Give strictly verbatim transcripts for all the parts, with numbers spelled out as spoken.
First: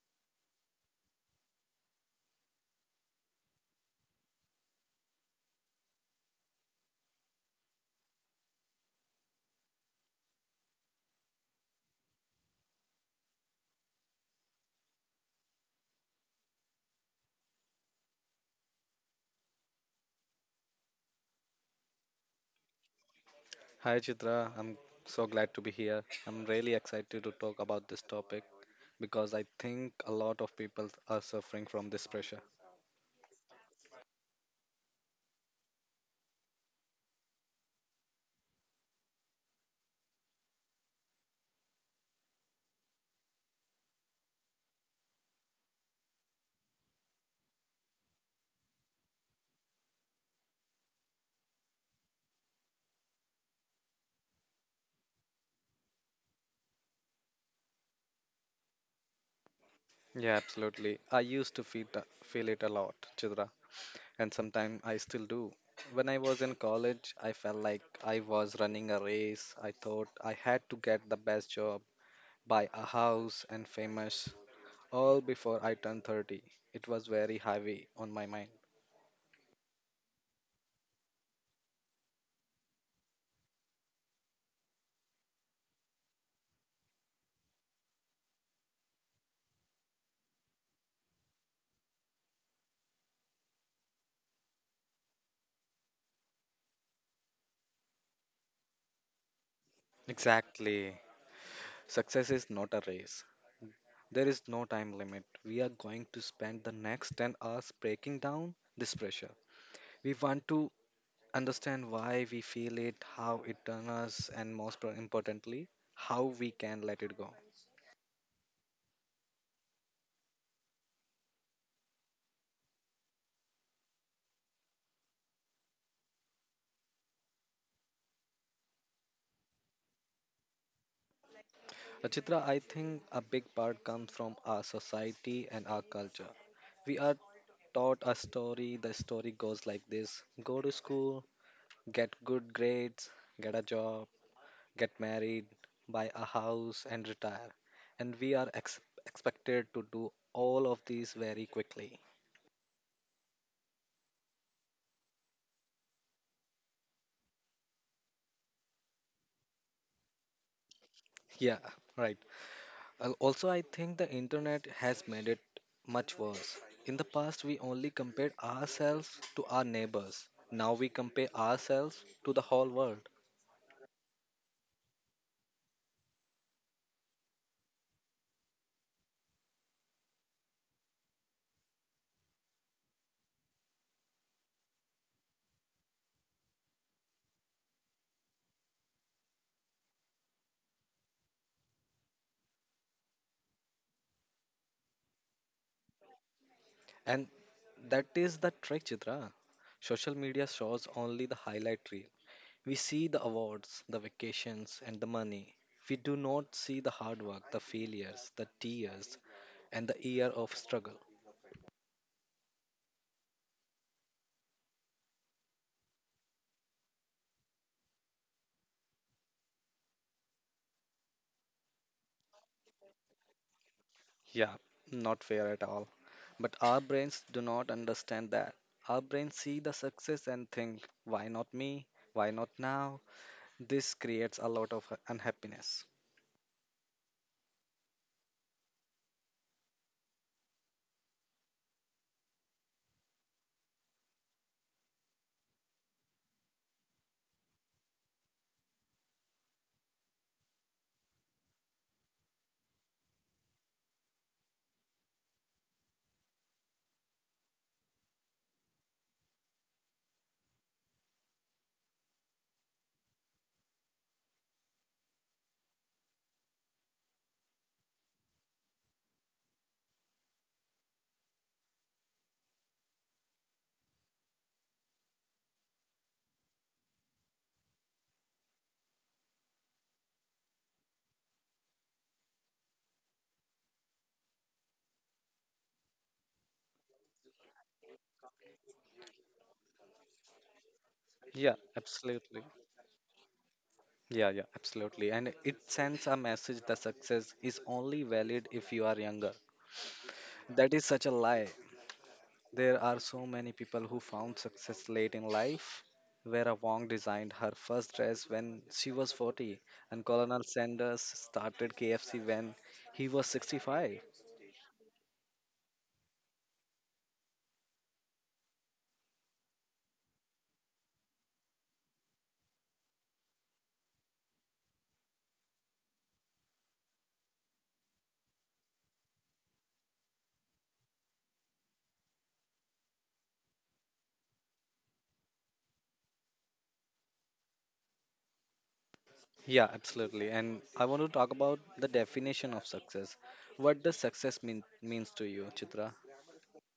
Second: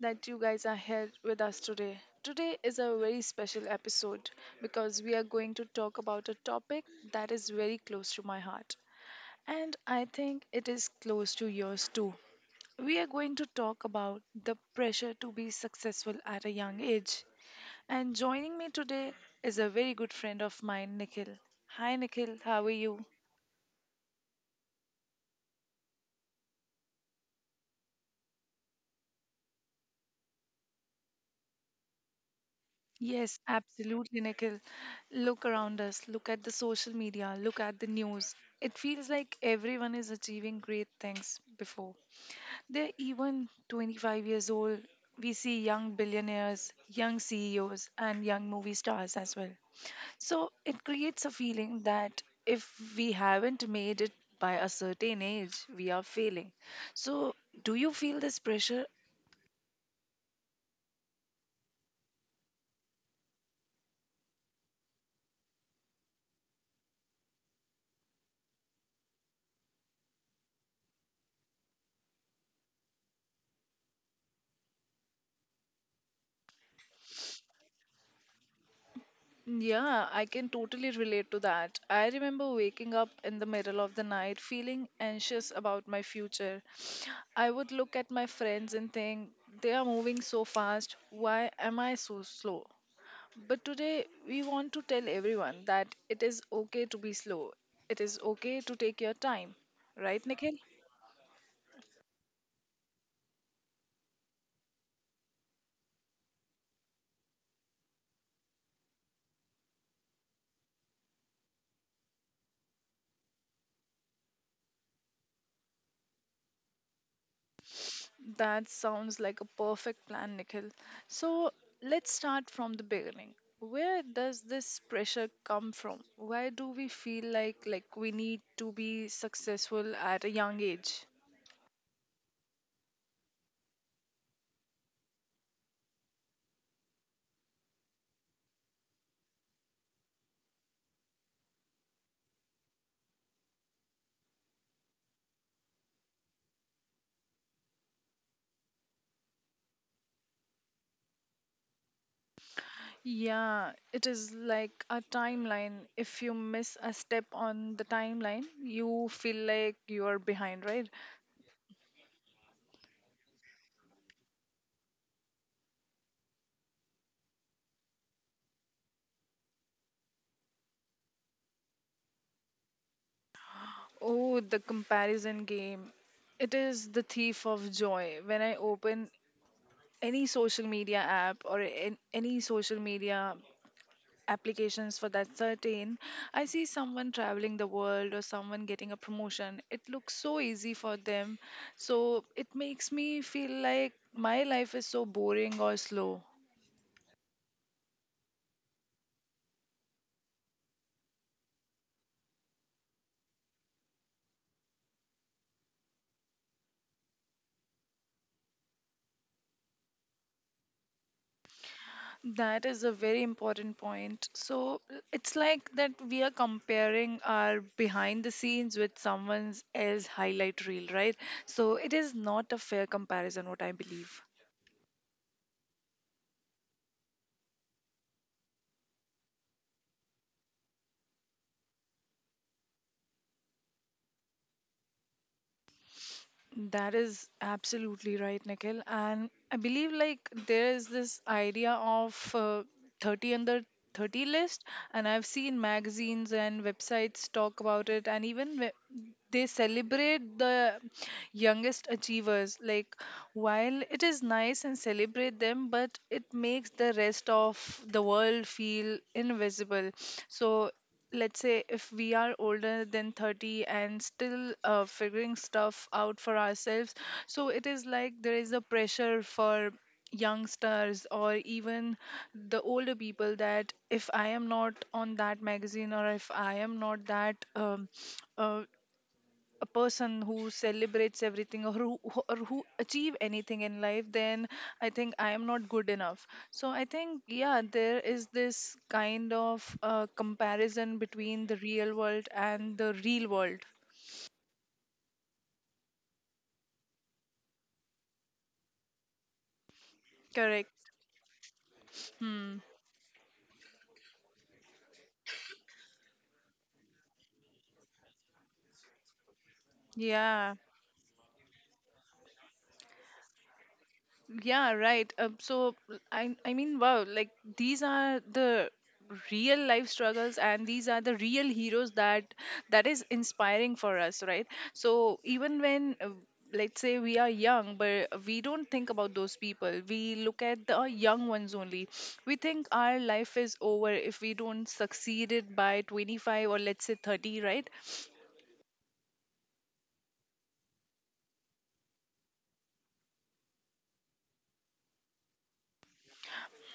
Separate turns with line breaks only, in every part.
that you guys are here with us today. Today is a very special episode because we are going to talk about a topic that is very close to my heart. And I think it is close to yours too. We are going to talk about the pressure to be successful at a young age. And joining me today is a very good friend of mine, Nikhil. Hi, Nikhil. How are you?
Hi Chitra, I'm so glad to be here. I'm really excited to talk about this topic because I think a lot of people are suffering from this pressure.
Yes, absolutely, Nikhil. Look around us, look at the social media, look at the news. It feels like everyone is achieving great things before they're even twenty-five years old. We see young billionaires, young C E Os, and young movie stars as well. So it creates a feeling that if we haven't made it by a certain age, we are failing. So, do you feel this pressure?
Yeah, absolutely. I used to feel tha- feel it a lot, Chitra, and sometimes I still do. When I was in college, I felt like I was running a race. I thought I had to get the best job, buy a house, and famous all before I turned thirty. It was very heavy on my mind.
Yeah, I can totally relate to that. I remember waking up in the middle of the night feeling anxious about my future. I would look at my friends and think, they are moving so fast. Why am I so slow? But today, we want to tell everyone that it is okay to be slow. It is okay to take your time. Right, Nikhil?
Exactly. Success is not a race. There is no time limit. We are going to spend the next ten hours breaking down this pressure. We want to understand why we feel it, how it turns us, and most pro- importantly, how we can let it go.
That sounds like a perfect plan, Nikhil. So let's start from the beginning. Where does this pressure come from? Why do we feel like like we need to be successful at a young age?
Achitra, I think a big part comes from our society and our culture. We are taught a story. The story goes like this: go to school, get good grades, get a job, get married, buy a house, and retire. And we are ex- expected to do all of these very quickly.
Yeah, it is like a timeline. If you miss a step on the timeline, you feel like you are behind, right?
Yeah, right. Al- Also, I think the internet has made it much worse. In the past, we only compared ourselves to our neighbors. Now we compare ourselves to the whole world.
Oh, the comparison game. It is the thief of joy. When I open any social media app, or in any social media applications for that certain, I see someone traveling the world or someone getting a promotion. It looks so easy for them, so it makes me feel like my life is so boring or slow.
And that is the trick, Chitra. Social media shows only the highlight reel. We see the awards, the vacations, and the money. We do not see the hard work, the failures, the tears, and the year of struggle.
That is a very important point. So l- it's like that we are comparing our behind the scenes with someone else's highlight reel, right? So it is not a fair comparison, what I believe.
Yeah, not fair at all. But our brains do not understand that. Our brains see the success and think, why not me? Why not now? This creates a lot of unhappiness.
That is absolutely right, Nikhil. And I believe like there is this idea of uh, thirty under thirty list, and I've seen magazines and websites talk about it, and even we- they celebrate the youngest achievers. Like, while it is nice and celebrate them, but it makes the rest of the world feel invisible. So let's say if we are older than thirty and still uh, figuring stuff out for ourselves, so it is like there is a pressure for youngsters or even the older people, that if I am not on that magazine or if I am not that um, uh, a person who celebrates everything or who who- or who achieve anything in life, then I think I am not good enough. So I think, yeah, there is this kind of uh, comparison between
Yeah,
the real world
absolutely.
and the real world.
Yeah, yeah, absolutely. And it sends a message that success is only valid if you are younger. That
Correct.
is such a lie.
Hmm.
There are so many people who found success late in life. Vera Wong designed her first dress when she was forty, and Colonel
Yeah.
Sanders started K F C when he was sixty-five.
Yeah, right. Um, so I I mean, wow, like these are the real life struggles and these are the real heroes, that that is inspiring for us, right? So even when, uh, let's say we are young but we don't think about those people, we look at the young ones only. We think our life is over if we don't succeed it by twenty-five or let's say thirty, right?
Yeah, absolutely. And I want to talk about the definition of success. What does success mean means to you, Chitra?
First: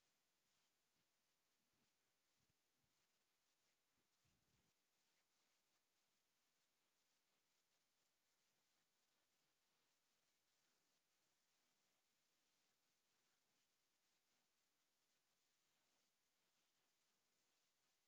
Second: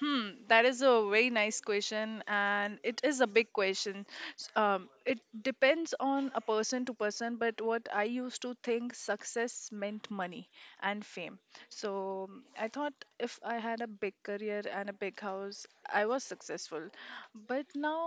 Hmm, that is a very nice question, and it is a big question. S- Um, it depends on a person to person, but what I used to think success meant money and fame. So, mm, I thought if I had a big career and a big house, I was successful. But now,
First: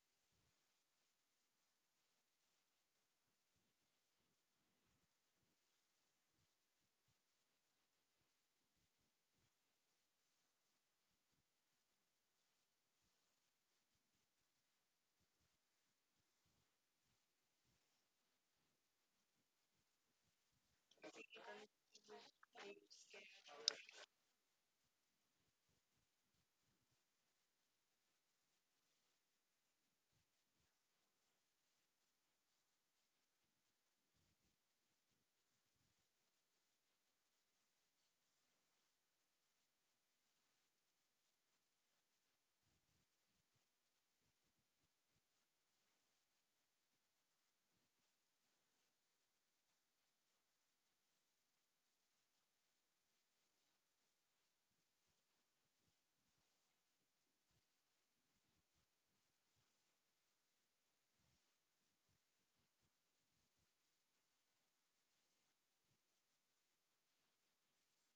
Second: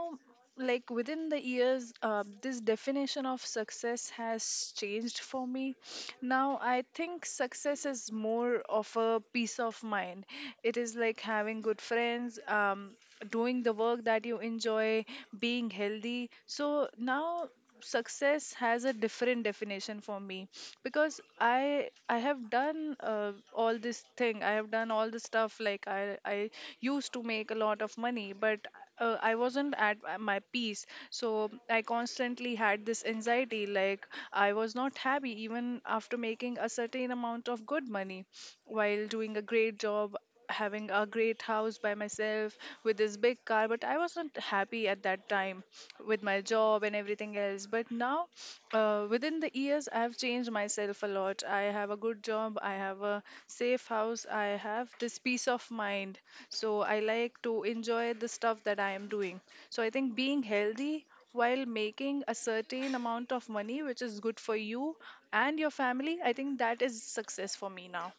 like within the years, uh, this definition of success has changed for me. Now I think success is more of a peace of mind. It is like having good friends, um, doing the work that you enjoy, being healthy. So now success has a different definition for me, because i i have done uh, all this thing. I have done all this stuff. Like i i used to make a lot of money, but uh, I wasn't at my peace. So I constantly had this anxiety. Like I was not happy even after making a certain amount of good money, while doing a great job, having a great house by myself with this big car. But I wasn't happy at that time with my job and everything else. But now, uh, within the years, I have changed myself a lot. I have a good job, I have a safe house, I have this peace of mind. So I like to enjoy the stuff that I am doing. So I think being healthy, while making a certain amount of money which is good for you and your family, I think that is success for me now.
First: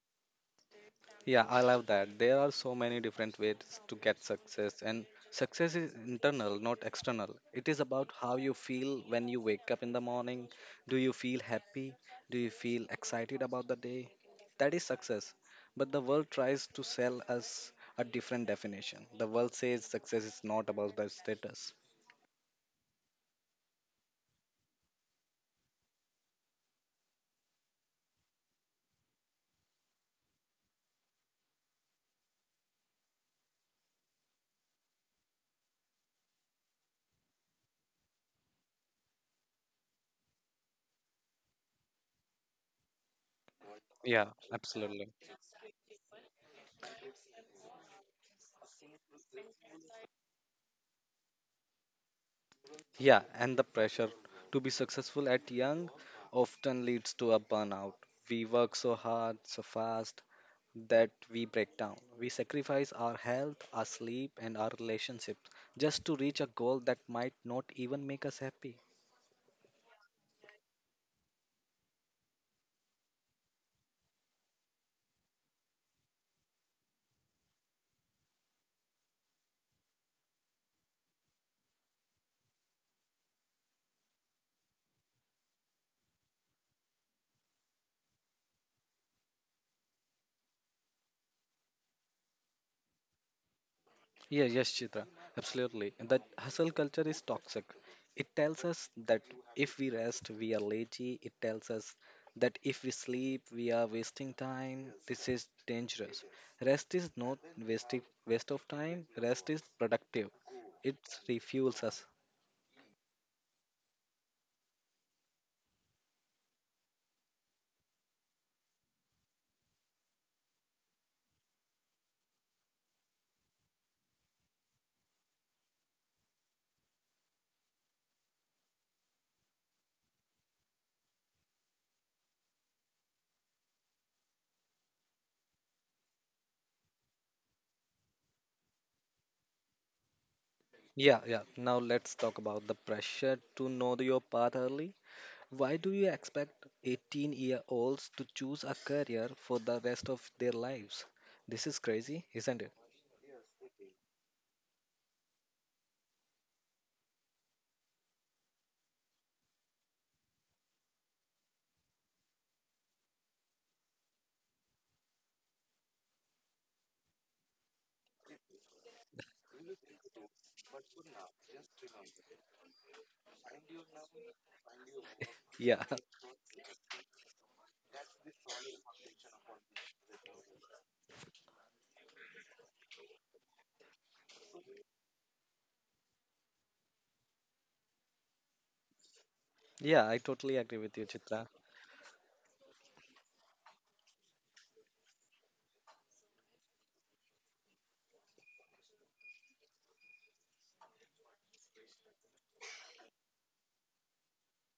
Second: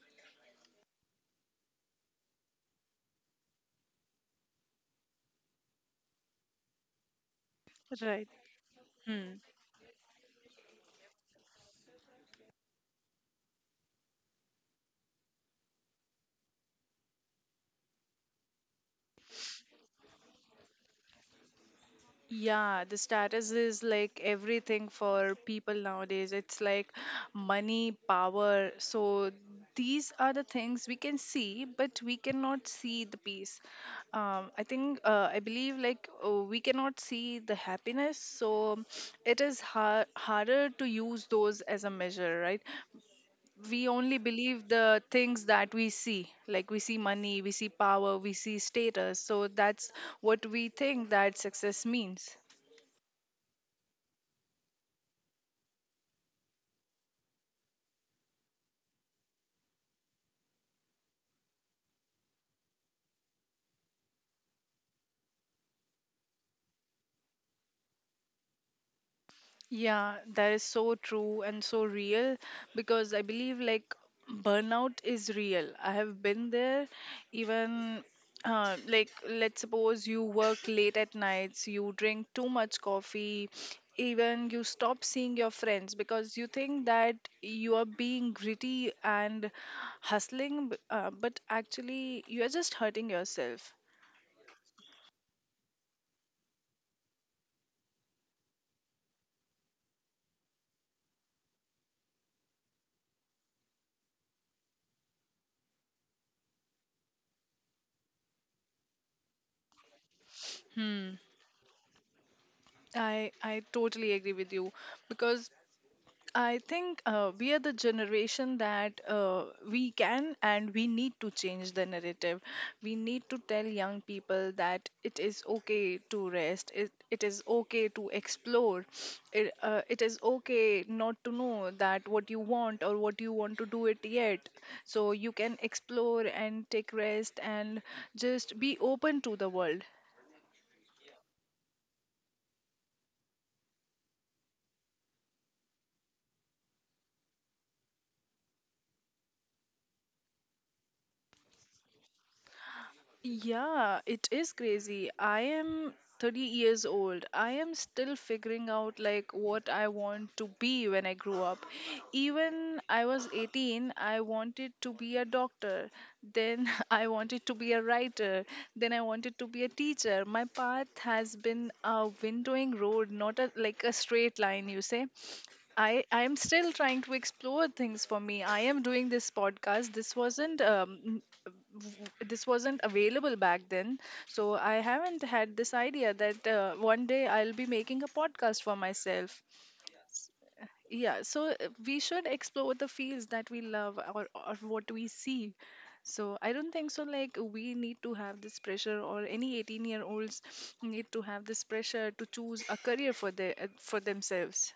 Yeah, I love that. There are so many different ways to get success, and success is internal, not external. It is about
Right.
how you feel when
Hmm.
you wake up in the morning. Do you feel happy? Do you feel excited about the day? That is success. But the world tries to sell us a different definition. The world says success is not about the status.
Yeah, the status is like everything for people nowadays. It's like money, power. So these are the things we can see, but we cannot see the peace. Um, I think, uh, I believe, like uh, we cannot see the happiness. So it is har harder to use those as a measure, right? We only
Yeah,
believe the
absolutely.
things that we see. Like we see money, we see power, we see status, so that's what we think that success means.
Yeah, and the pressure to be successful at young often leads to a burnout. We work so hard, so fast that we break down. We sacrifice our health, our sleep, and our relationships just to reach a goal that might not even make us happy.
Yeah, that is so true and so real, because I believe like burnout is real. I have been there. Even, uh, like let's suppose you work late at nights, you drink too much coffee, even you stop seeing your friends because you think that you are being gritty and hustling, b- uh, but actually you are just hurting yourself.
Yeah, yes, Chitra, absolutely. And that hustle culture is toxic. It tells us that if we rest, we are lazy. It tells us that if we sleep, we are wasting time. This is dangerous. Rest is not wasting waste of time. Rest is productive. It
Hmm.
refuels us.
I I totally agree with you, because I think uh, we are the generation that uh, we can and we need to change the narrative. We need to tell young people that it is okay to rest, it, it is okay to explore, it, uh, it is okay not to know that what you want or what you want to do it yet. So you can explore and take rest and just be open to the world.
Yeah, yeah. Now let's talk about the pressure to know your path early. Why do you expect eighteen year olds to choose a career for the rest of their lives? This is crazy, isn't it?
Yeah, it is crazy. I am thirty years old. I am still figuring out like what I want to be when I grew up. Even I was eighteen, I wanted to be a doctor. Then I wanted to be a writer. Then I wanted to be a teacher. My path has been a windowing road, not a like a straight line, you say.
Yeah,
I I am still trying to explore things for me. I am doing this podcast. This wasn't um n- w- this wasn't available back then, so I haven't had this idea that uh, one day I'll be making a podcast for myself.
yeah, I totally agree with you,
Yeah,
Chitra.
so uh, we should explore the fields that we love or or what we see. So I don't think so. Like we need to have this pressure, or any eighteen-year-olds need to have this pressure to choose a career for their for themselves.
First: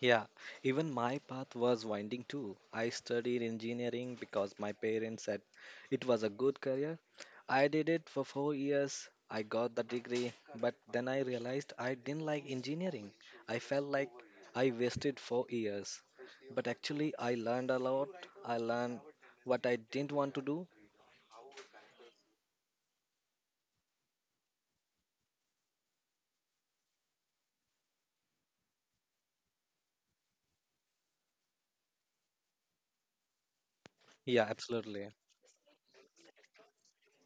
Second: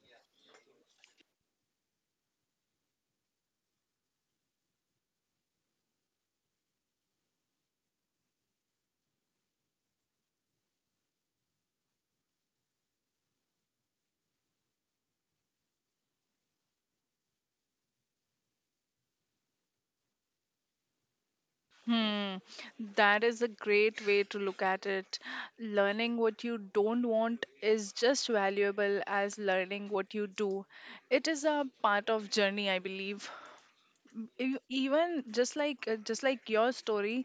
Yeah, even my path was winding too. I studied engineering because my parents said it was a good career. I did it for four years. I got the degree, but then I realized I didn't like engineering. I felt like I wasted four years. But actually, I learned a lot. I learned what I didn't want to do.
Hmm, that is a great way to look at it. Learning what you don't want is just valuable as learning what you do. It is a part of journey, I believe.
Yeah,
Ev-
absolutely.
even just like, uh, just like your story,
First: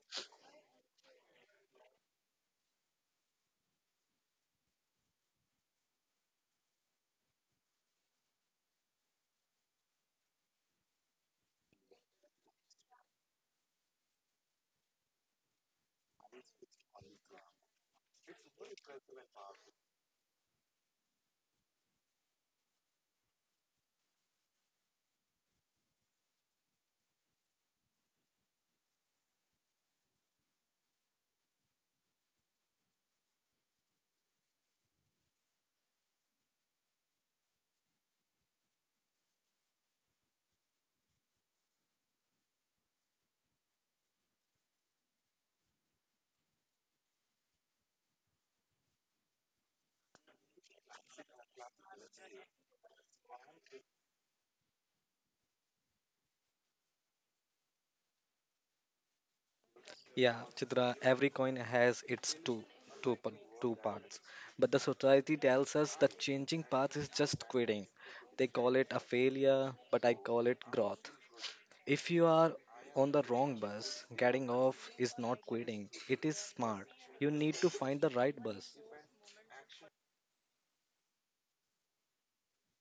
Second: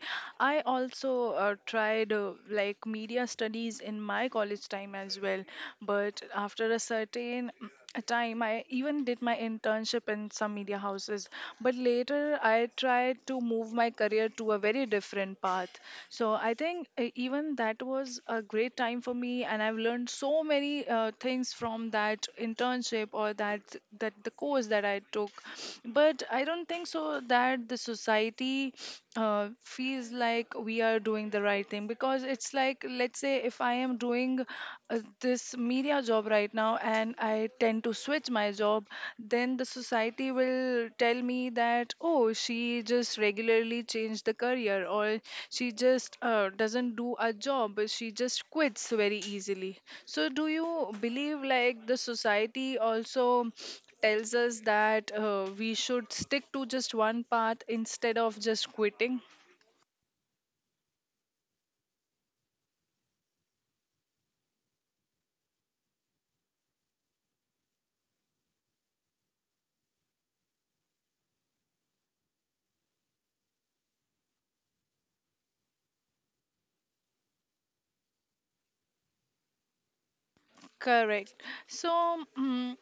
I also uh, tried, uh, like media studies in my college time as well, but after a certain time I even did my internship in some media houses, but later I tried to move my career to a very different path. So I think, uh, even that was a great time for me, and I've learned so many uh, things from that internship, or that that the course that I took. But I don't think so that the society uh, feels like we are doing the right thing, because it's like let's say if I am doing, uh, this media job right now and I tend to switch my job, then the society will tell me that, oh, she just regularly changed the career, or she just, uh, doesn't do a job, she just quits very easily. So, do you believe like the society also tells us that uh, we should stick to just one path instead of just quitting?
Yeah, Chitra, every coin has its two, two, pa- two parts. But the society tells us that changing path is just quitting. They call it a failure, but I call it growth. If you are on the wrong bus, getting off is not quitting, it is smart. You need to find the right bus.
Correct. So, mm,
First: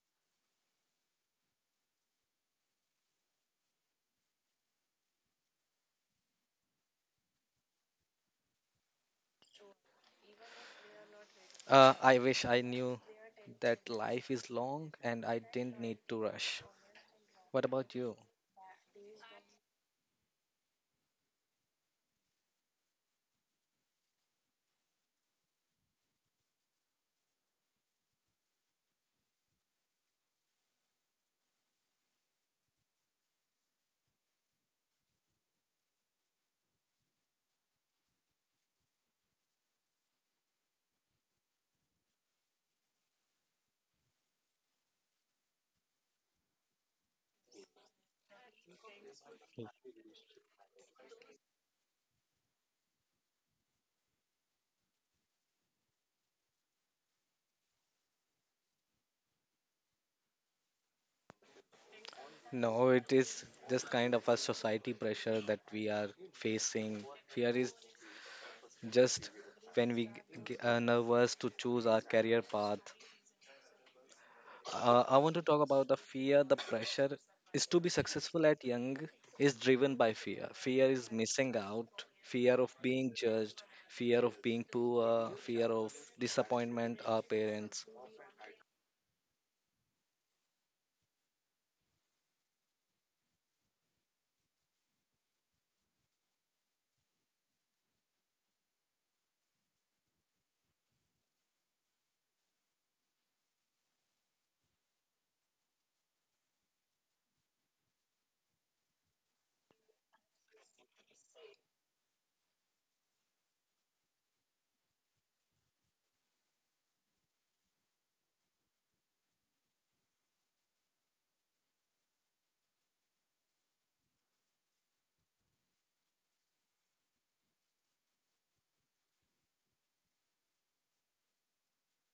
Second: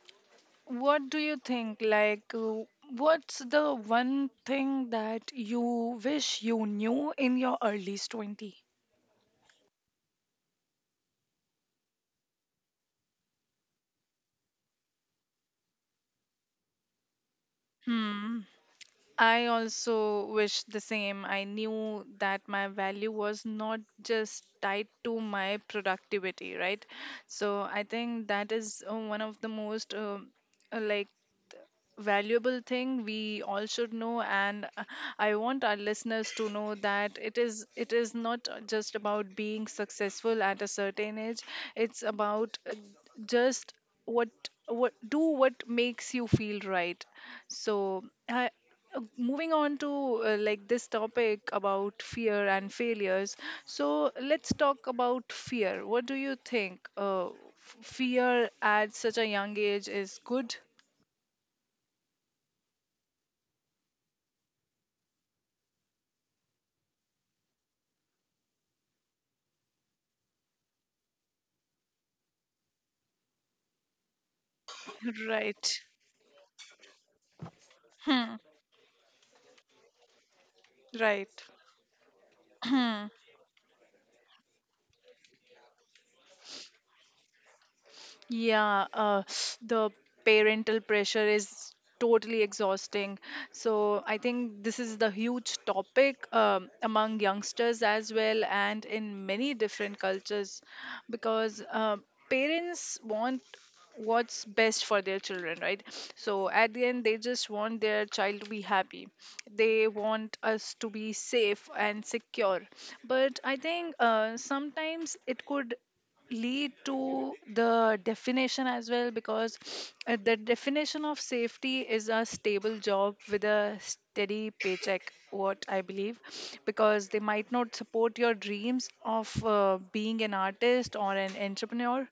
what do you think? Like, uh, what's the one thing that you wish you knew in your earliest twenty?
Uh, I wish I knew that life is long and I didn't need to rush. What about you?
I also wish the same. I knew that my value was not just tied to my productivity, right? So I think that is uh, one of the most uh, uh, like valuable thing we all should know and uh, I want our listeners to know that it is it is not just about being successful at a certain age. It's about uh, just what what do what makes you feel right. So I, uh, moving on to uh, like this topic about fear and failures. So let's talk about fear. What do you think? Uh, f- fear at such a young age is good?
No, it is just kind of a society pressure that we are facing. Fear is just when we g- are nervous to choose our career path. Uh, I want to talk
Right.
about the fear, the pressure is to be
Hmm.
successful at young is driven by fear. Fear is
Right.
missing out, fear of
Hmm.
being judged, fear of being poor, fear of disappointment our parents.
Yeah, uh, the parental pressure is totally exhausting. So I think this is the huge topic um, among youngsters as well, and in many different cultures, because uh, parents want what's best for their children, right? So at the end, they just want their child to be happy. They want us to be safe and secure. But I think uh, sometimes it could lead to the definition as well, because uh, the definition of safety is a stable job with a steady paycheck, what I believe, because they might not support your dreams of uh, being an artist or an entrepreneur.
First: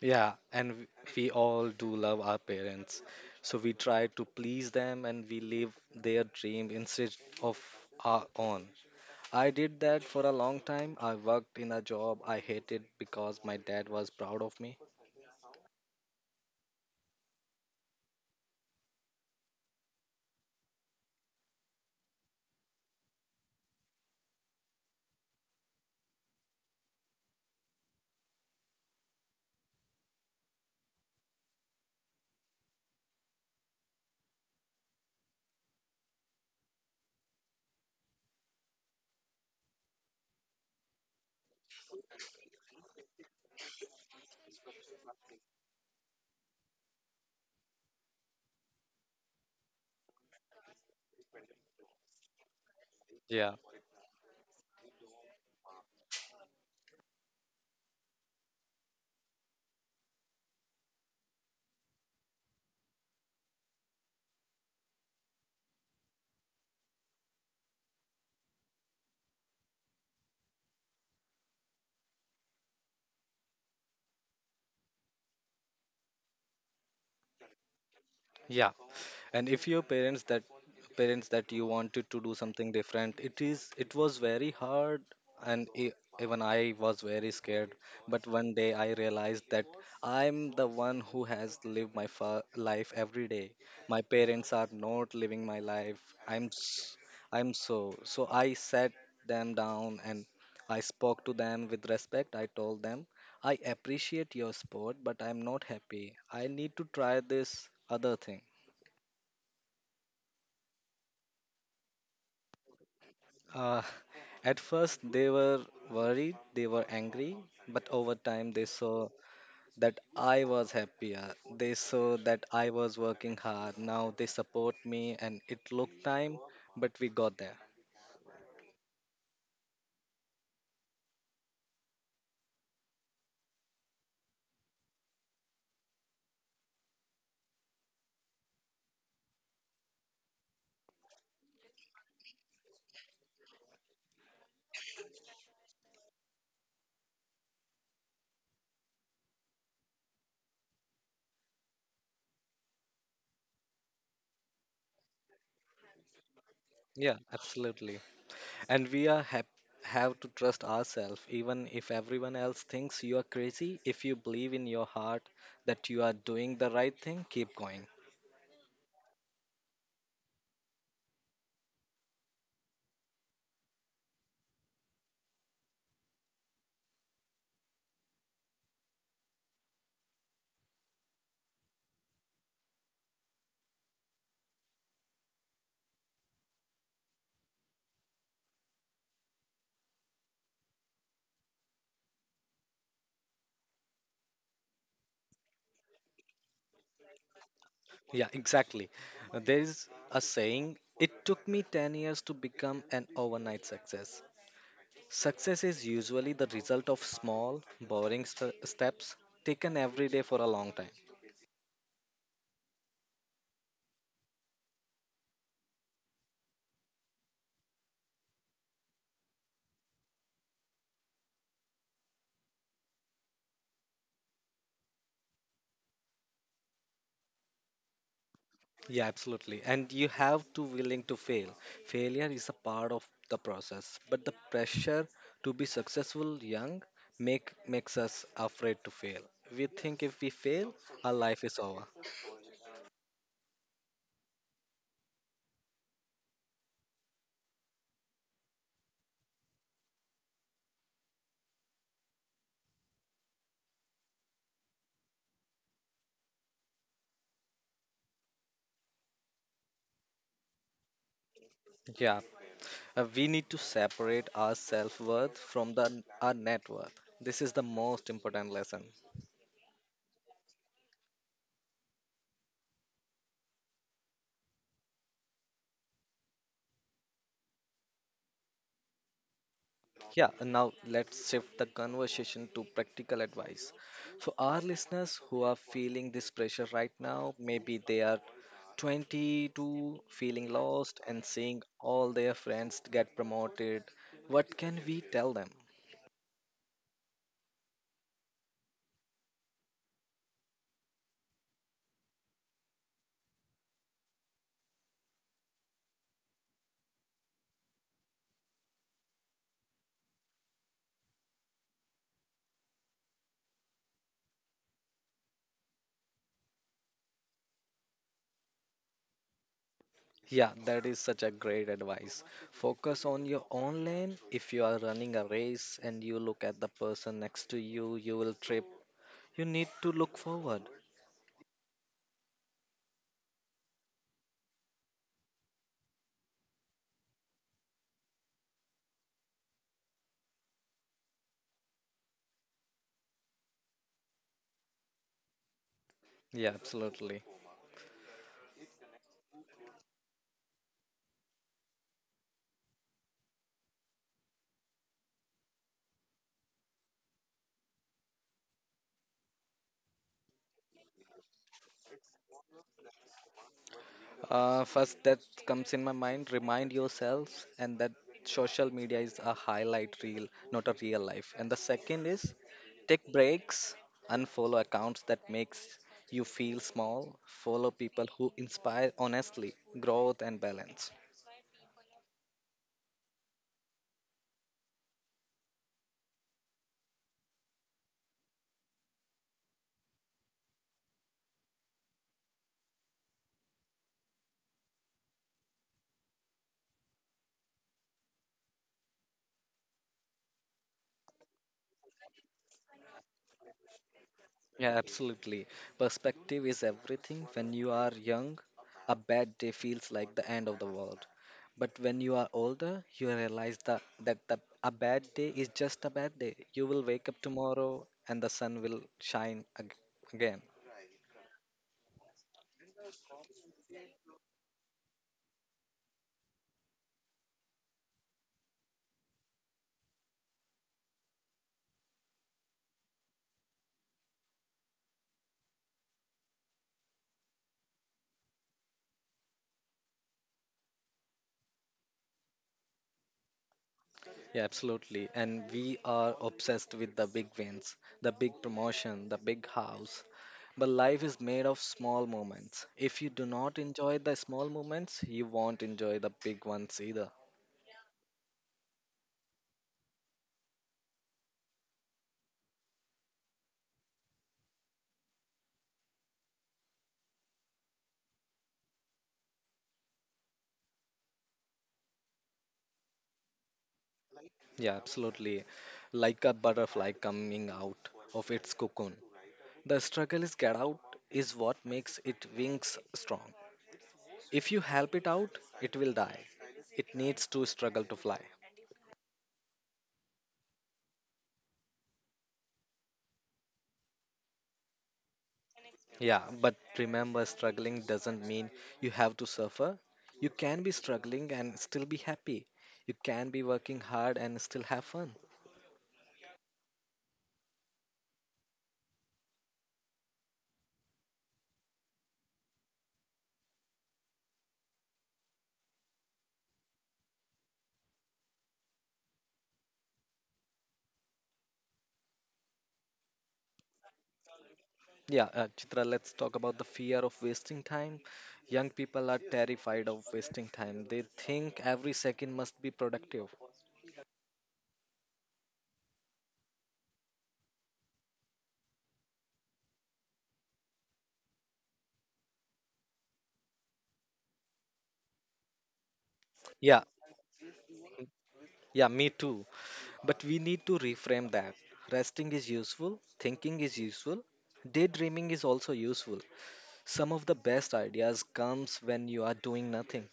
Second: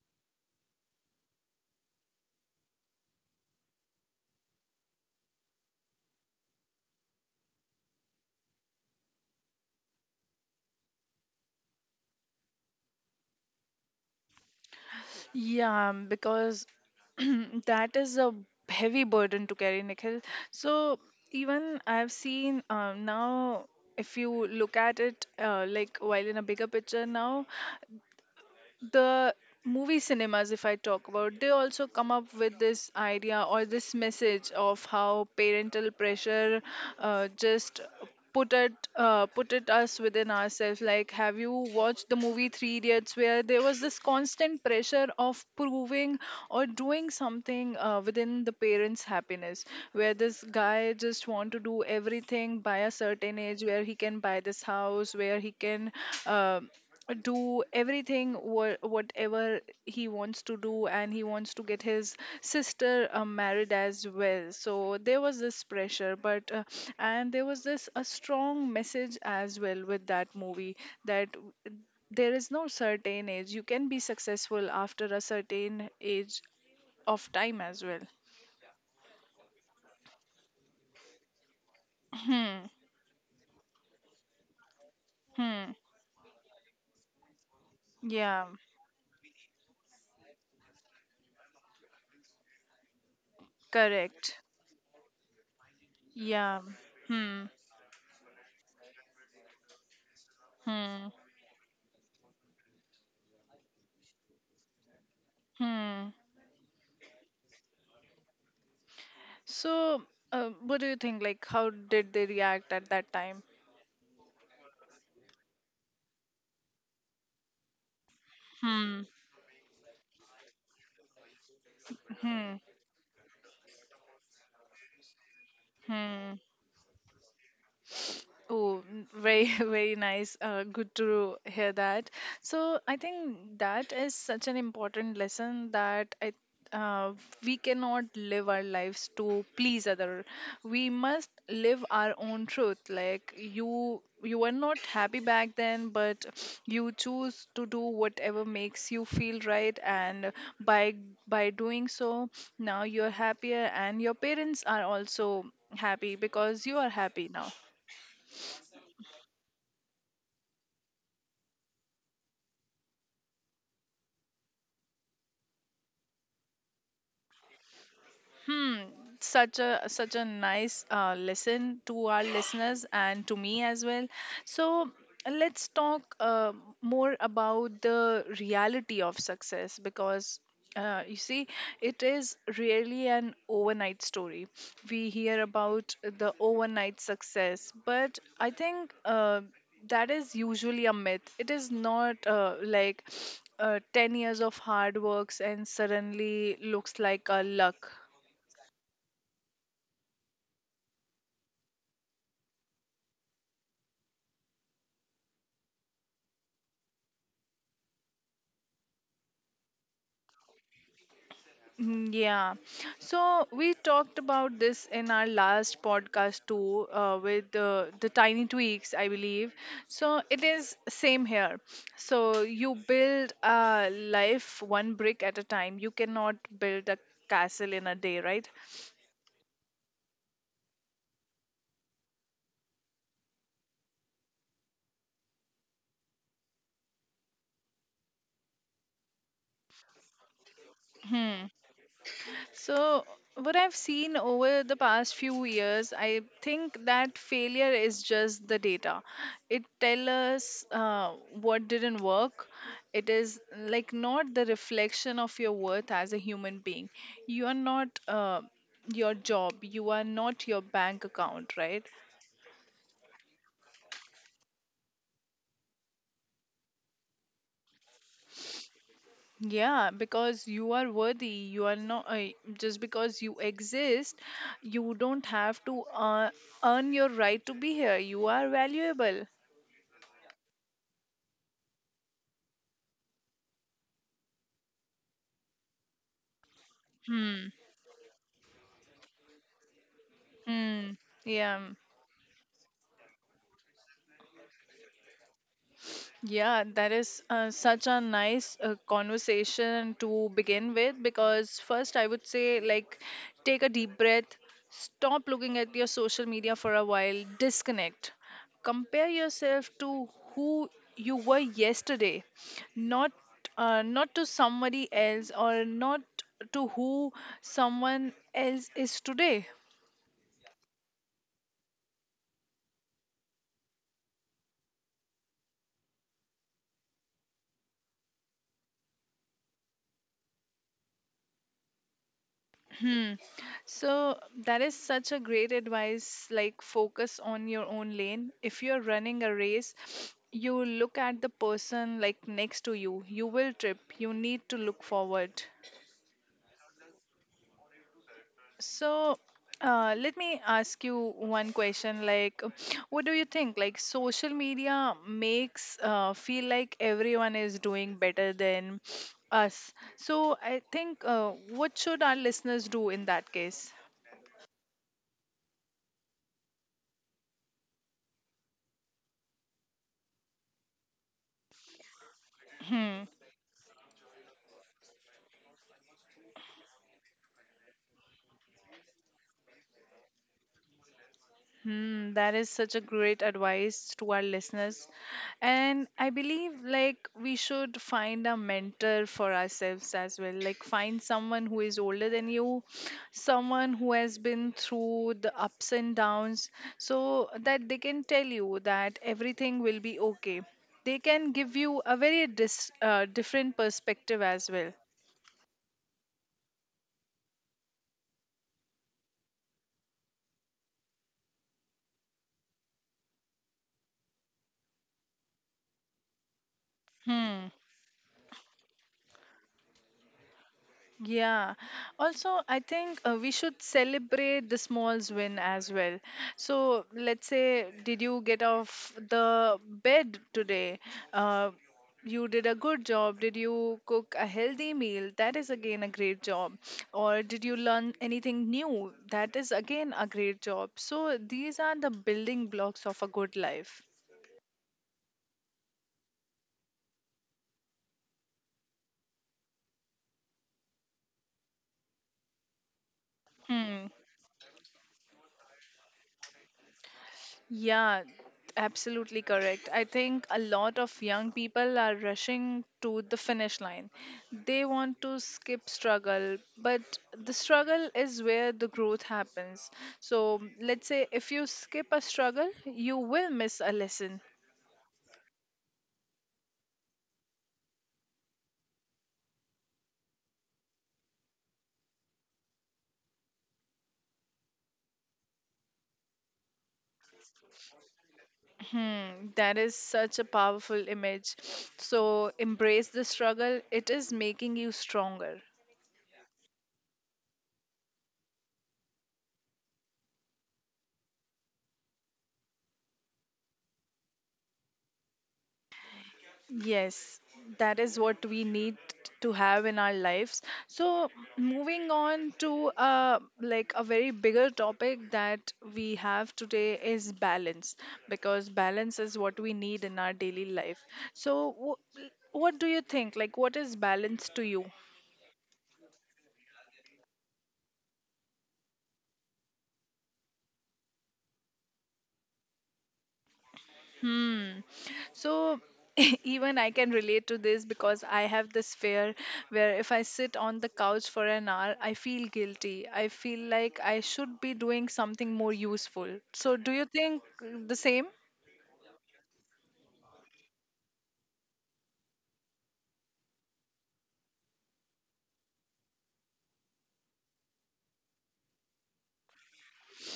Yeah, and w- we all do love our parents. So we try to please them and we live their dream instead of our own. I did that for a long time. I worked in a job I hated because my dad was proud of me.
Yeah, um, because that is a heavy burden to carry, Nikhil. So even I've seen, um, now, if you look at it, uh, like while in a bigger picture now, the movie cinemas, if I talk about, they also come up with this idea or this message of how parental pressure uh, just put it uh, put it us within ourselves. Like, have you watched the movie three idiots, where there was this constant pressure of proving or doing something uh, within the parents happiness, where this guy just want to do everything by a certain
Yeah.
age, where he can buy this house, where he can uh, do everything wha- whatever he wants to do, and he wants to get his sister uh, married as well. So there was this pressure. But uh, and there was this a strong message as well with that movie, that w- there is no certain age. You can be successful after a certain age of time as well.
Yeah. And if your parents that parents that you wanted to do
Hmm.
something different, it is it was very hard and
Hmm.
e even I was very scared. But
Yeah.
one day I realized that I'm the one who has lived my fa life every day. My
Correct.
parents are not living my life. I'm
Yeah.
s-
Hmm.
I'm so so I sat them down and I
Hmm.
spoke to them with respect. I told them I appreciate your sport, but I'm not
Hmm.
happy. I need to try this other thing.
So, uh, what do you think? Like, how did they react at that time?
Uh, at first, they were worried, they were angry, but over time, they
Hmm.
saw that I was happier. They saw that
Hmm.
I was working hard. Now they support me, and it took
Hmm.
time, but we got there.
Oh, n- very, very nice. Uh, good to hear that. So I think that is such an important lesson that I, uh, we cannot live our lives to please other. We must live our own truth. Like you, you were not happy back then, but you choose to do whatever makes you feel right, and by by doing so, now you're happier, and your parents are also happy because you are
Yeah,
happy now.
absolutely. And we are hap have to trust ourselves, even if everyone else thinks you are crazy. If you believe in your heart that you are doing the right thing, keep going.
Hmm, such a such a nice uh, lesson to our listeners and to me as well. So let's talk uh, more about the reality of success, because, Uh, you see, it is really an overnight story. We hear about the overnight success, but I think uh, that is usually a myth. It is not uh, like uh, ten years of hard works and suddenly looks like a luck.
Yeah, exactly. Uh, There is a saying, it took me ten years to become an overnight success. Success is usually the result of small, boring st- steps taken every day for a long time.
Mm. Yeah. So we talked about this in our last podcast too, uh, with uh, the tiny tweaks, I believe. So it is same here. So you build a life one brick at a time. You cannot build a castle in a day, right?
Yeah, absolutely. And you have to willing to fail. Failure is a part of the process, but the pressure to be successful young make makes us afraid to fail. We think if we fail, our life
Hmm.
is over.
So, what I've seen over the past few years, I think that failure is just the data. It tells us uh, what didn't work. It is like not the reflection of your worth as a human being. You are not uh, your job, you are not your bank account, right?
Yeah, uh, we need to separate our self worth from the our net worth. This is the most important lesson.
Yeah, because you are worthy. You are not uh, just because you exist, you don't have to uh, earn your right to be here. You are valuable.
Yeah, and now let's shift the conversation to practical advice. So, our listeners who are feeling this pressure right now,
Hmm.
maybe they are twenty-two, feeling
Hmm.
lost, and
Yeah.
seeing
Mm.
all their friends get promoted, what can we tell them?
Yeah. That is uh, such a nice uh, conversation to begin with, because first I would say, like, take a deep breath, stop looking at your social media for a while, disconnect, compare yourself to who you were yesterday, not uh, not to somebody else or not to who someone else is today.
Yeah, that is such a great advice. Focus on your own lane. If you are running a race and you look at the person next to you, you will trip. You need to look forward.
Hmm. So that is such a great advice. Like, focus on your own lane. If you're running a race, you look at the person like next to you. You will trip. You need to look forward.
Yeah, absolutely.
So, uh, let me ask you one question. Like, what do you think? Like, social media makes uh, feel like everyone is doing better than us. So, I think, uh, what should our listeners do in that case?
Uh, first, that comes in my mind remind yourselves, and that social media is a highlight reel, not a real life. And the second is
Hmm.
take breaks, unfollow accounts that makes you feel small, follow people who inspire honestly, growth, and balance.
Hmm, that is such a great advice to our listeners. And I believe, like, we should find a mentor for ourselves as well. Like, find someone who is older than you, someone who has been through the ups and downs so that they can tell you that everything will be okay. They can give you a very dis- uh, different perspective as well.
Yeah, absolutely. Perspective is everything. When you are young, a bad day feels like the end of the world. But when you are older, you realize that, that the, a bad day is just a bad day. You will wake up
Hmm.
tomorrow and the sun will shine ag- again.
Yeah. Also, I think uh, we should celebrate the smalls win as well. So, let's say, did you get off the bed today? Uh, you did a good job. Did you cook a healthy meal? That is again a great job. Or did you learn anything new? That is again a great job. So, these are the building blocks of a good life.
Yeah, absolutely. And we are obsessed with the big wins, the big promotion, the big house. But life is made of small moments. If you do not
Hmm.
enjoy the small moments, you won't enjoy the big ones either.
Yeah, absolutely correct. I think a lot of young people are rushing to the finish line. They want to skip struggle, but the struggle is where the growth happens. So, let's say if you skip a struggle, you will miss a lesson.
Yeah, absolutely. Like a butterfly coming out of its cocoon. The struggle is get out is what makes it wings strong. If you help it out, it will die. It needs to struggle to fly.
Hmm, that is such a powerful image. So, embrace the struggle, it is making you stronger.
Yeah, but remember, struggling doesn't mean you have to suffer. You can be struggling and still be happy. You can be working hard and still have fun.
Yes, that is what we need to have in our lives. So, moving on to uh, like a very bigger topic that we have today is balance, because balance is what we need in our daily life. So, wh- what do you think? Like, what is balance to you?
Yeah, uh, Chitra, let's talk about the fear of wasting time. Young people are terrified of wasting time. They think every second must be productive.
Hmm. So even I can relate to this because I have this fear where if I sit on the couch for an hour, I feel guilty. I feel like I should be doing something more useful. So do you
Yeah,
think uh, the same?
yeah, me too. But we need to reframe that. Resting is useful, thinking is useful, daydreaming is also useful. Some of the best ideas comes when you are doing nothing.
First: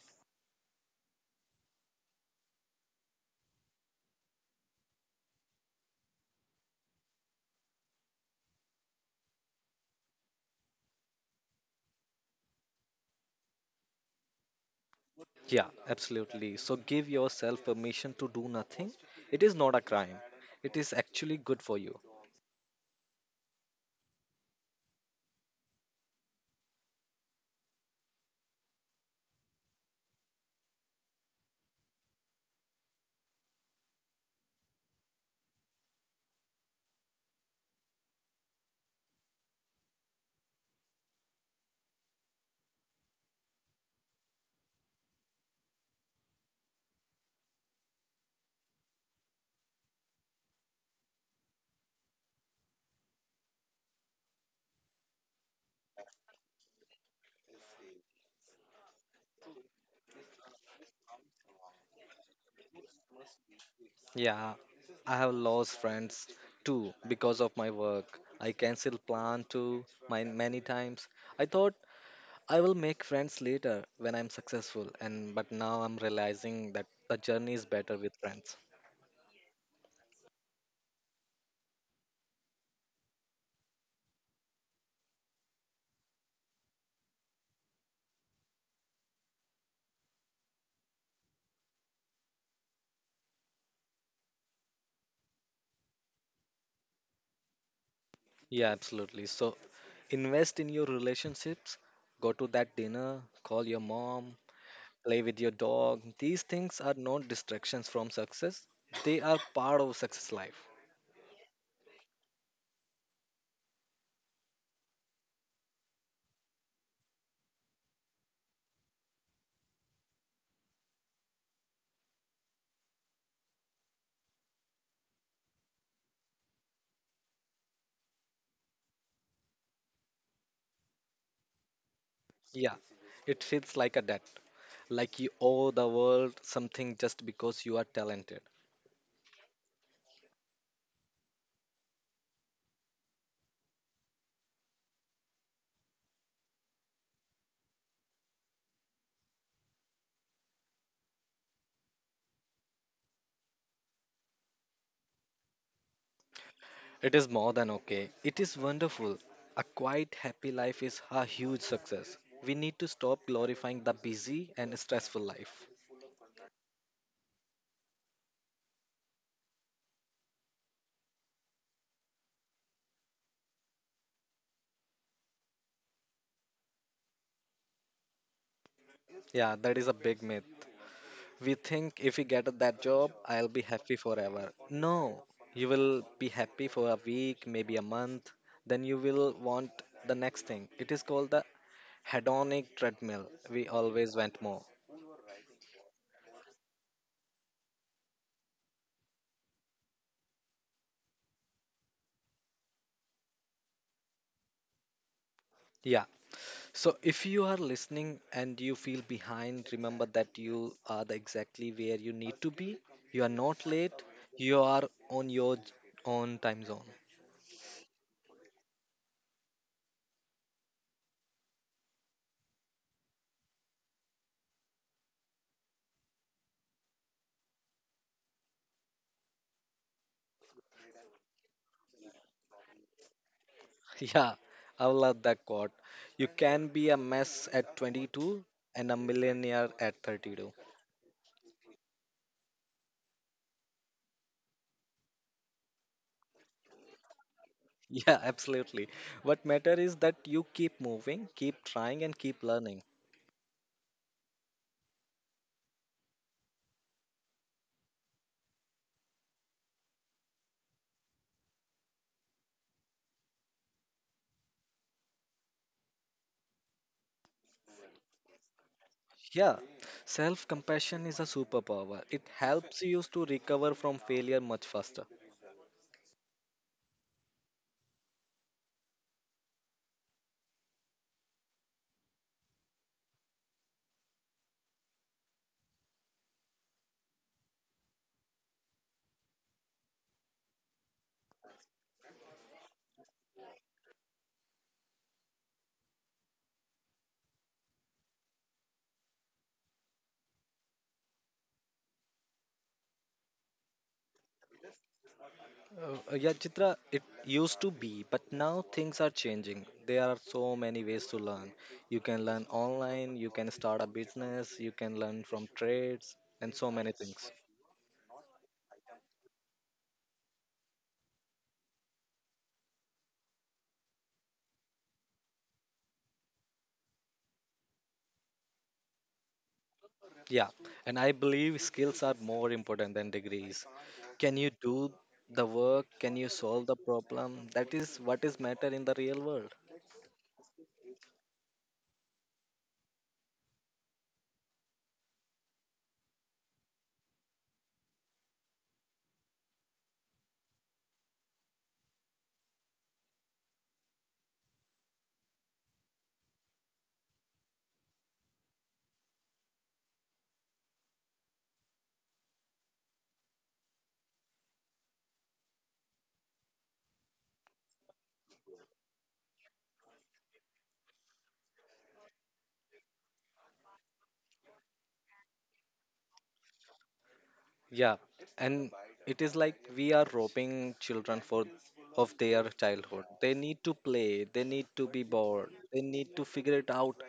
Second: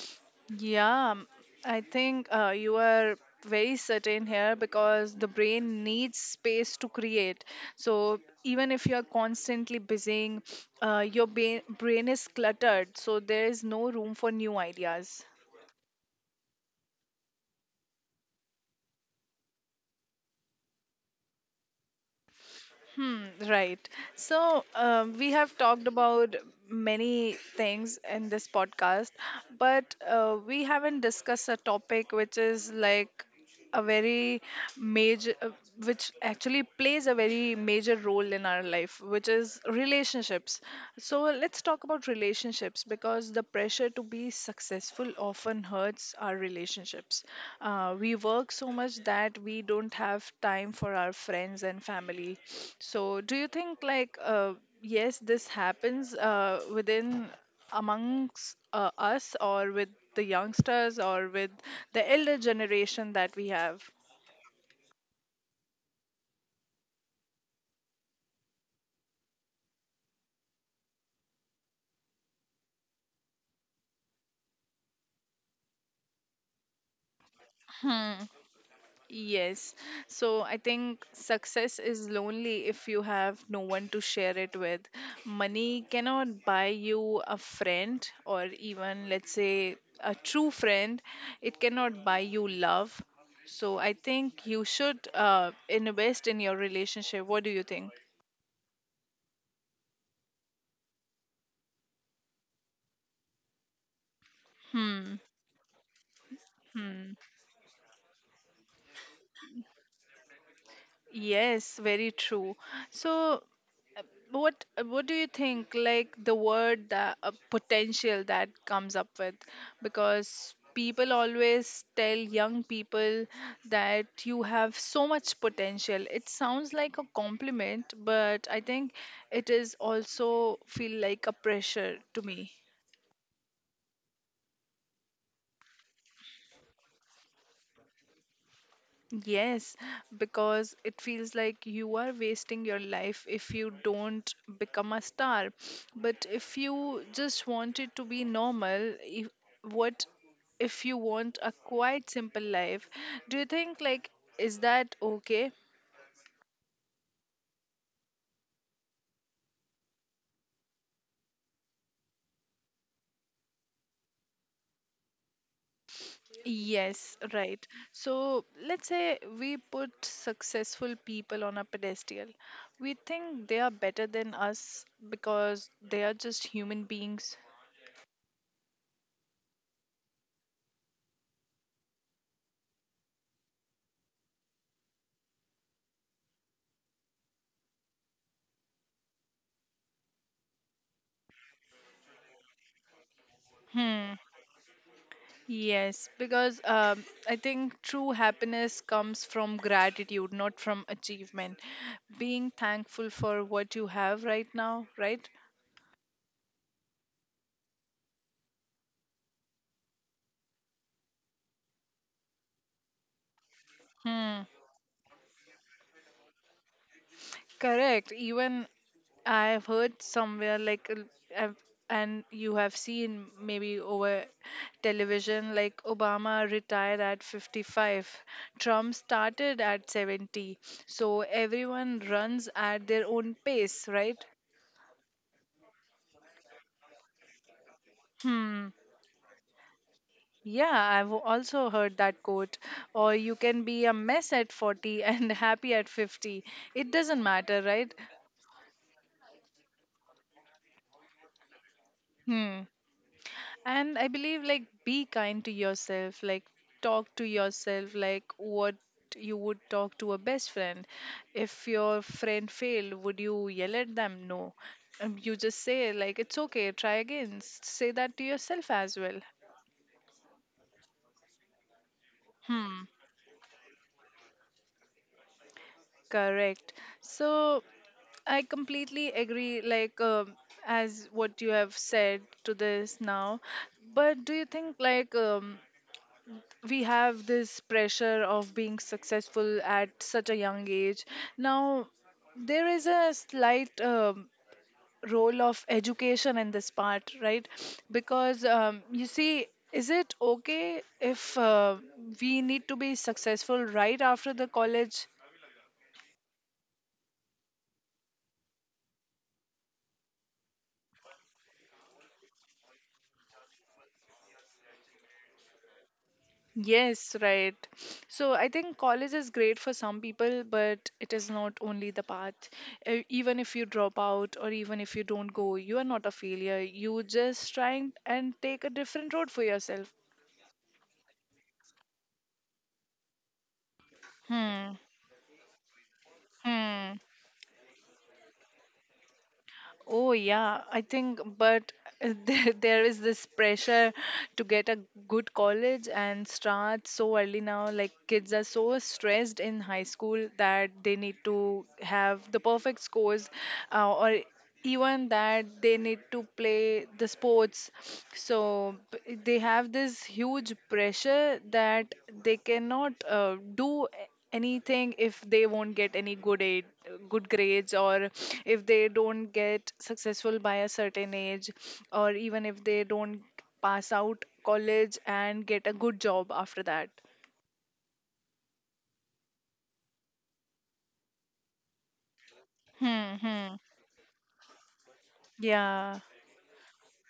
Yeah, m- I think uh, you are very certain here because the brain needs space to create. So even if you are constantly busying, uh, your ba- brain is cluttered, so there is no room for new ideas.
Yeah, absolutely. So give yourself permission to do nothing. It is not a crime. It is actually good for you.
Hmm, right. So, um, we have talked about many things in this podcast, but uh, we haven't discussed a topic which is like a very major, uh, which actually plays a very major role in our life, which is relationships. So, let's talk about relationships because the the pressure to be successful often hurts our relationships. Uh, we work so much that we don't have time for our friends and family. So, do you think, like, uh, yes, this happens uh, within amongst uh, us, or with the youngsters, or with the elder generation that we have?
Yeah, I have lost friends too because of my work. I cancel plan too mine many times. I thought I will make friends later when I'm successful and but now I'm realizing that the journey is better with friends.
Yes. So I think success is lonely if you have no one to share it with. Money cannot buy you a friend or even, let's say, a true friend. It cannot buy you love. So I think you should uh, invest in your relationship. What do you think?
Yeah, absolutely. So invest in your relationships, go to that dinner, call your mom,
Hmm.
play with your dog. These things are
Hmm.
not distractions from success. They are part of success life.
Yes, very true. So what what do you think, like, the word that uh, potential, that comes up with, because people always tell young people that you have so much potential. It sounds like a compliment, but I think it is also feel like a pressure to me.
Yeah, it feels like a debt, like you owe the world something just because you are talented.
Yes, because it feels like you are wasting your life if you don't become a star. But if you just want it to be normal, if, what if you want a quite simple life? Do you think, like, is that okay?
It is more than okay, it is wonderful. A quiet, happy life is a huge success. We need to stop glorifying the busy and stressful life.
Yes, right. So let's say we put successful people on a pedestal. We think they are better than us because they are just human beings.
Yeah, that is a big myth. We think if we get that job, I'll be happy forever. No, you will be happy for a week, maybe a month, then you will want the next thing. It is called the hedonic treadmill. We
Hmm.
always want more.
Yes, because um, I think true happiness comes from gratitude, not from achievement. Being thankful for what you have right now, right?
Yeah. So if you are listening and you feel behind, remember that you are the exactly where you need to be. You are not late.
Hmm.
You are on your j- own time zone.
Correct. Even I've heard somewhere like uh, I've, and you have seen maybe over television, like Obama retired at fifty-five, Trump started at seventy. So everyone runs at their own pace, right?
Yeah, I love that quote. You can be a mess at twenty-two
Hmm.
and a millionaire at thirty-two.
Yeah, I've also heard that quote. Or you can be a mess at forty and happy at fifty. It doesn't matter, right?
Yeah, absolutely. What matter is that you keep moving, keep trying, and keep
Hmm.
learning.
And I believe, like, be kind to yourself, like, talk to yourself, like, what you would talk to a best friend. If your friend failed, would you yell at them? No. Um, you just say, like, it's okay, try again. S- Say that to yourself as well.
Yeah, self compassion is a superpower. It
Hmm.
helps you to recover from failure much faster.
Correct. So I completely agree, like, um, as what you have said to this now. But do you think, like, um, we have this pressure of being successful at such a young age? Now, there is a slight um, role of education in this part, right? Because um, you see, is it okay if uh, we need to be successful right after the college?
Uh, yeah, Chitra, it used to be, but now things are changing. There are so many ways to learn. You can learn online, you can start a business, you can learn from trades, and so many
Yes,
things.
right. So I think college is great for some people, but it is not only the path. E- Even if you drop out, or even if you don't go, you are not a failure. You just trying and take a different road for yourself.
Yeah, and I believe skills are more important than degrees. Can you
Hmm.
do the work? Can you solve the
Hmm.
problem? That is what is matter in the real world.
Oh, yeah, I think, but uh, there, there is this pressure to get a good college and start so early now. Like, kids are so stressed in high school that they need to have the perfect scores, uh, or even that they need to play the sports. So, b- they have this huge pressure that they cannot uh, do anything if they won't get any good aid, good grades, or if they don't get successful by a certain age, or even if they don't pass out college and get a good job after that.
Yeah, and it is like we are roping children for of their childhood.
Hmm.
They
Hmm.
need to play, they need to be bored, they
Yeah,
need to figure it out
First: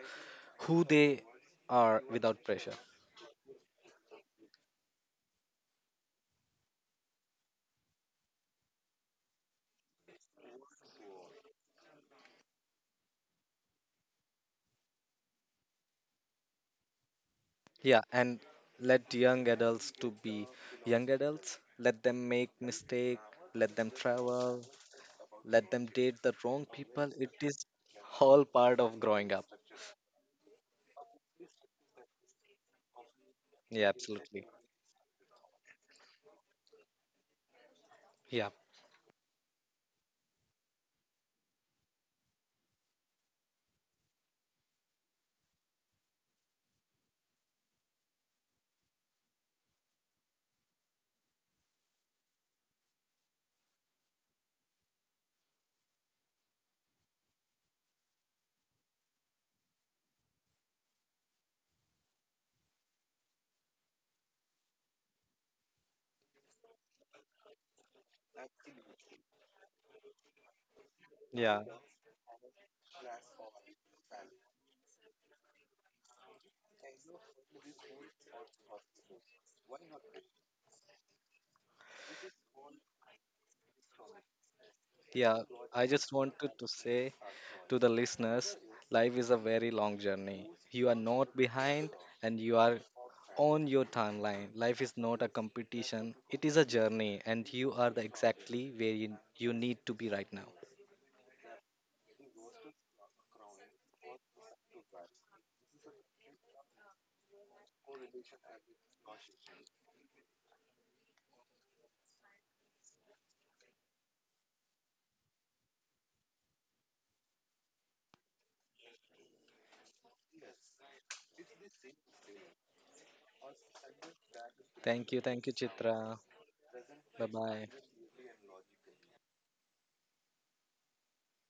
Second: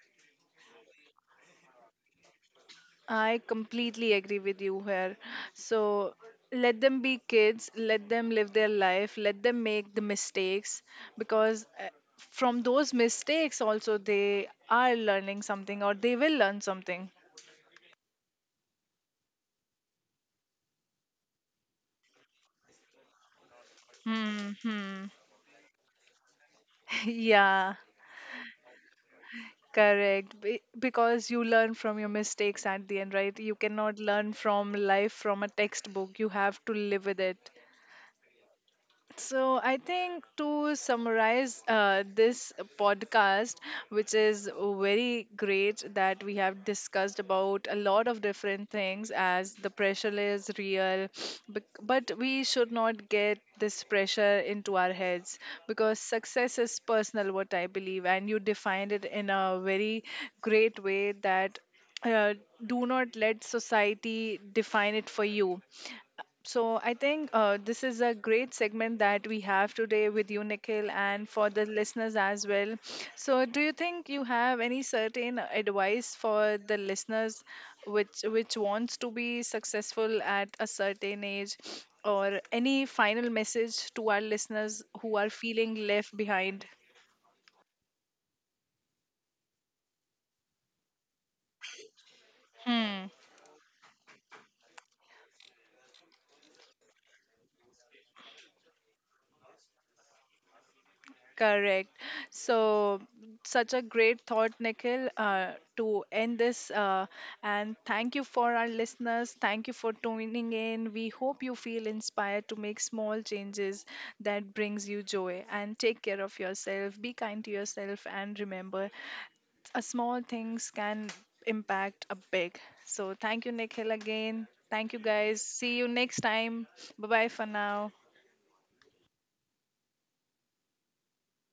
who they are without pressure.
I completely agree with you here. So let them be kids, let them live their life, let them make the mistakes, because uh, from those mistakes also they are learning something, or they will learn something.
Yeah, and let young adults to be young adults. Let them make mistake, let them travel,
Hmm.
let them date the wrong people. It is
Yeah,
all part of growing up.
correct. Be- because you learn from your mistakes at the end, right? You
Yeah,
cannot learn
absolutely.
from life from a textbook. You have to live with it.
Yeah,
So, I think, to summarize uh, this podcast, which is very great, that we have discussed about a lot of different things, as the pressure is real, bec- but we should not get this pressure into our heads, because success is personal, what I believe, and you defined it in a very great way that uh, do not let society define it for you. So I think uh, this is a great segment that we have today with you, Nikhil, and for
yeah.
the listeners as well. So do you think you have any certain advice for the listeners, which which wants to be successful at a certain age, or any final message to our listeners who are
Yeah,
feeling
I just
left
wanted
behind?
to say to the listeners life is a very long journey. You are not behind and you are
Hmm.
on your timeline. Life is not a competition, it is a journey, and you are the exactly where you, you need to be right now.
Correct. So, such a great thought, Nikhil, uh, to end this. Uh, and thank you for our listeners. Thank you for tuning in. We hope you feel inspired to make small changes that brings you joy. And take care of yourself. Be kind to yourself. And remember, a small things can impact a big. So, thank you, Nikhil, again. Thank you,
Thank you,
guys.
thank you,
See you
Chitra.
next time. Bye
Bye
bye for
bye.
now.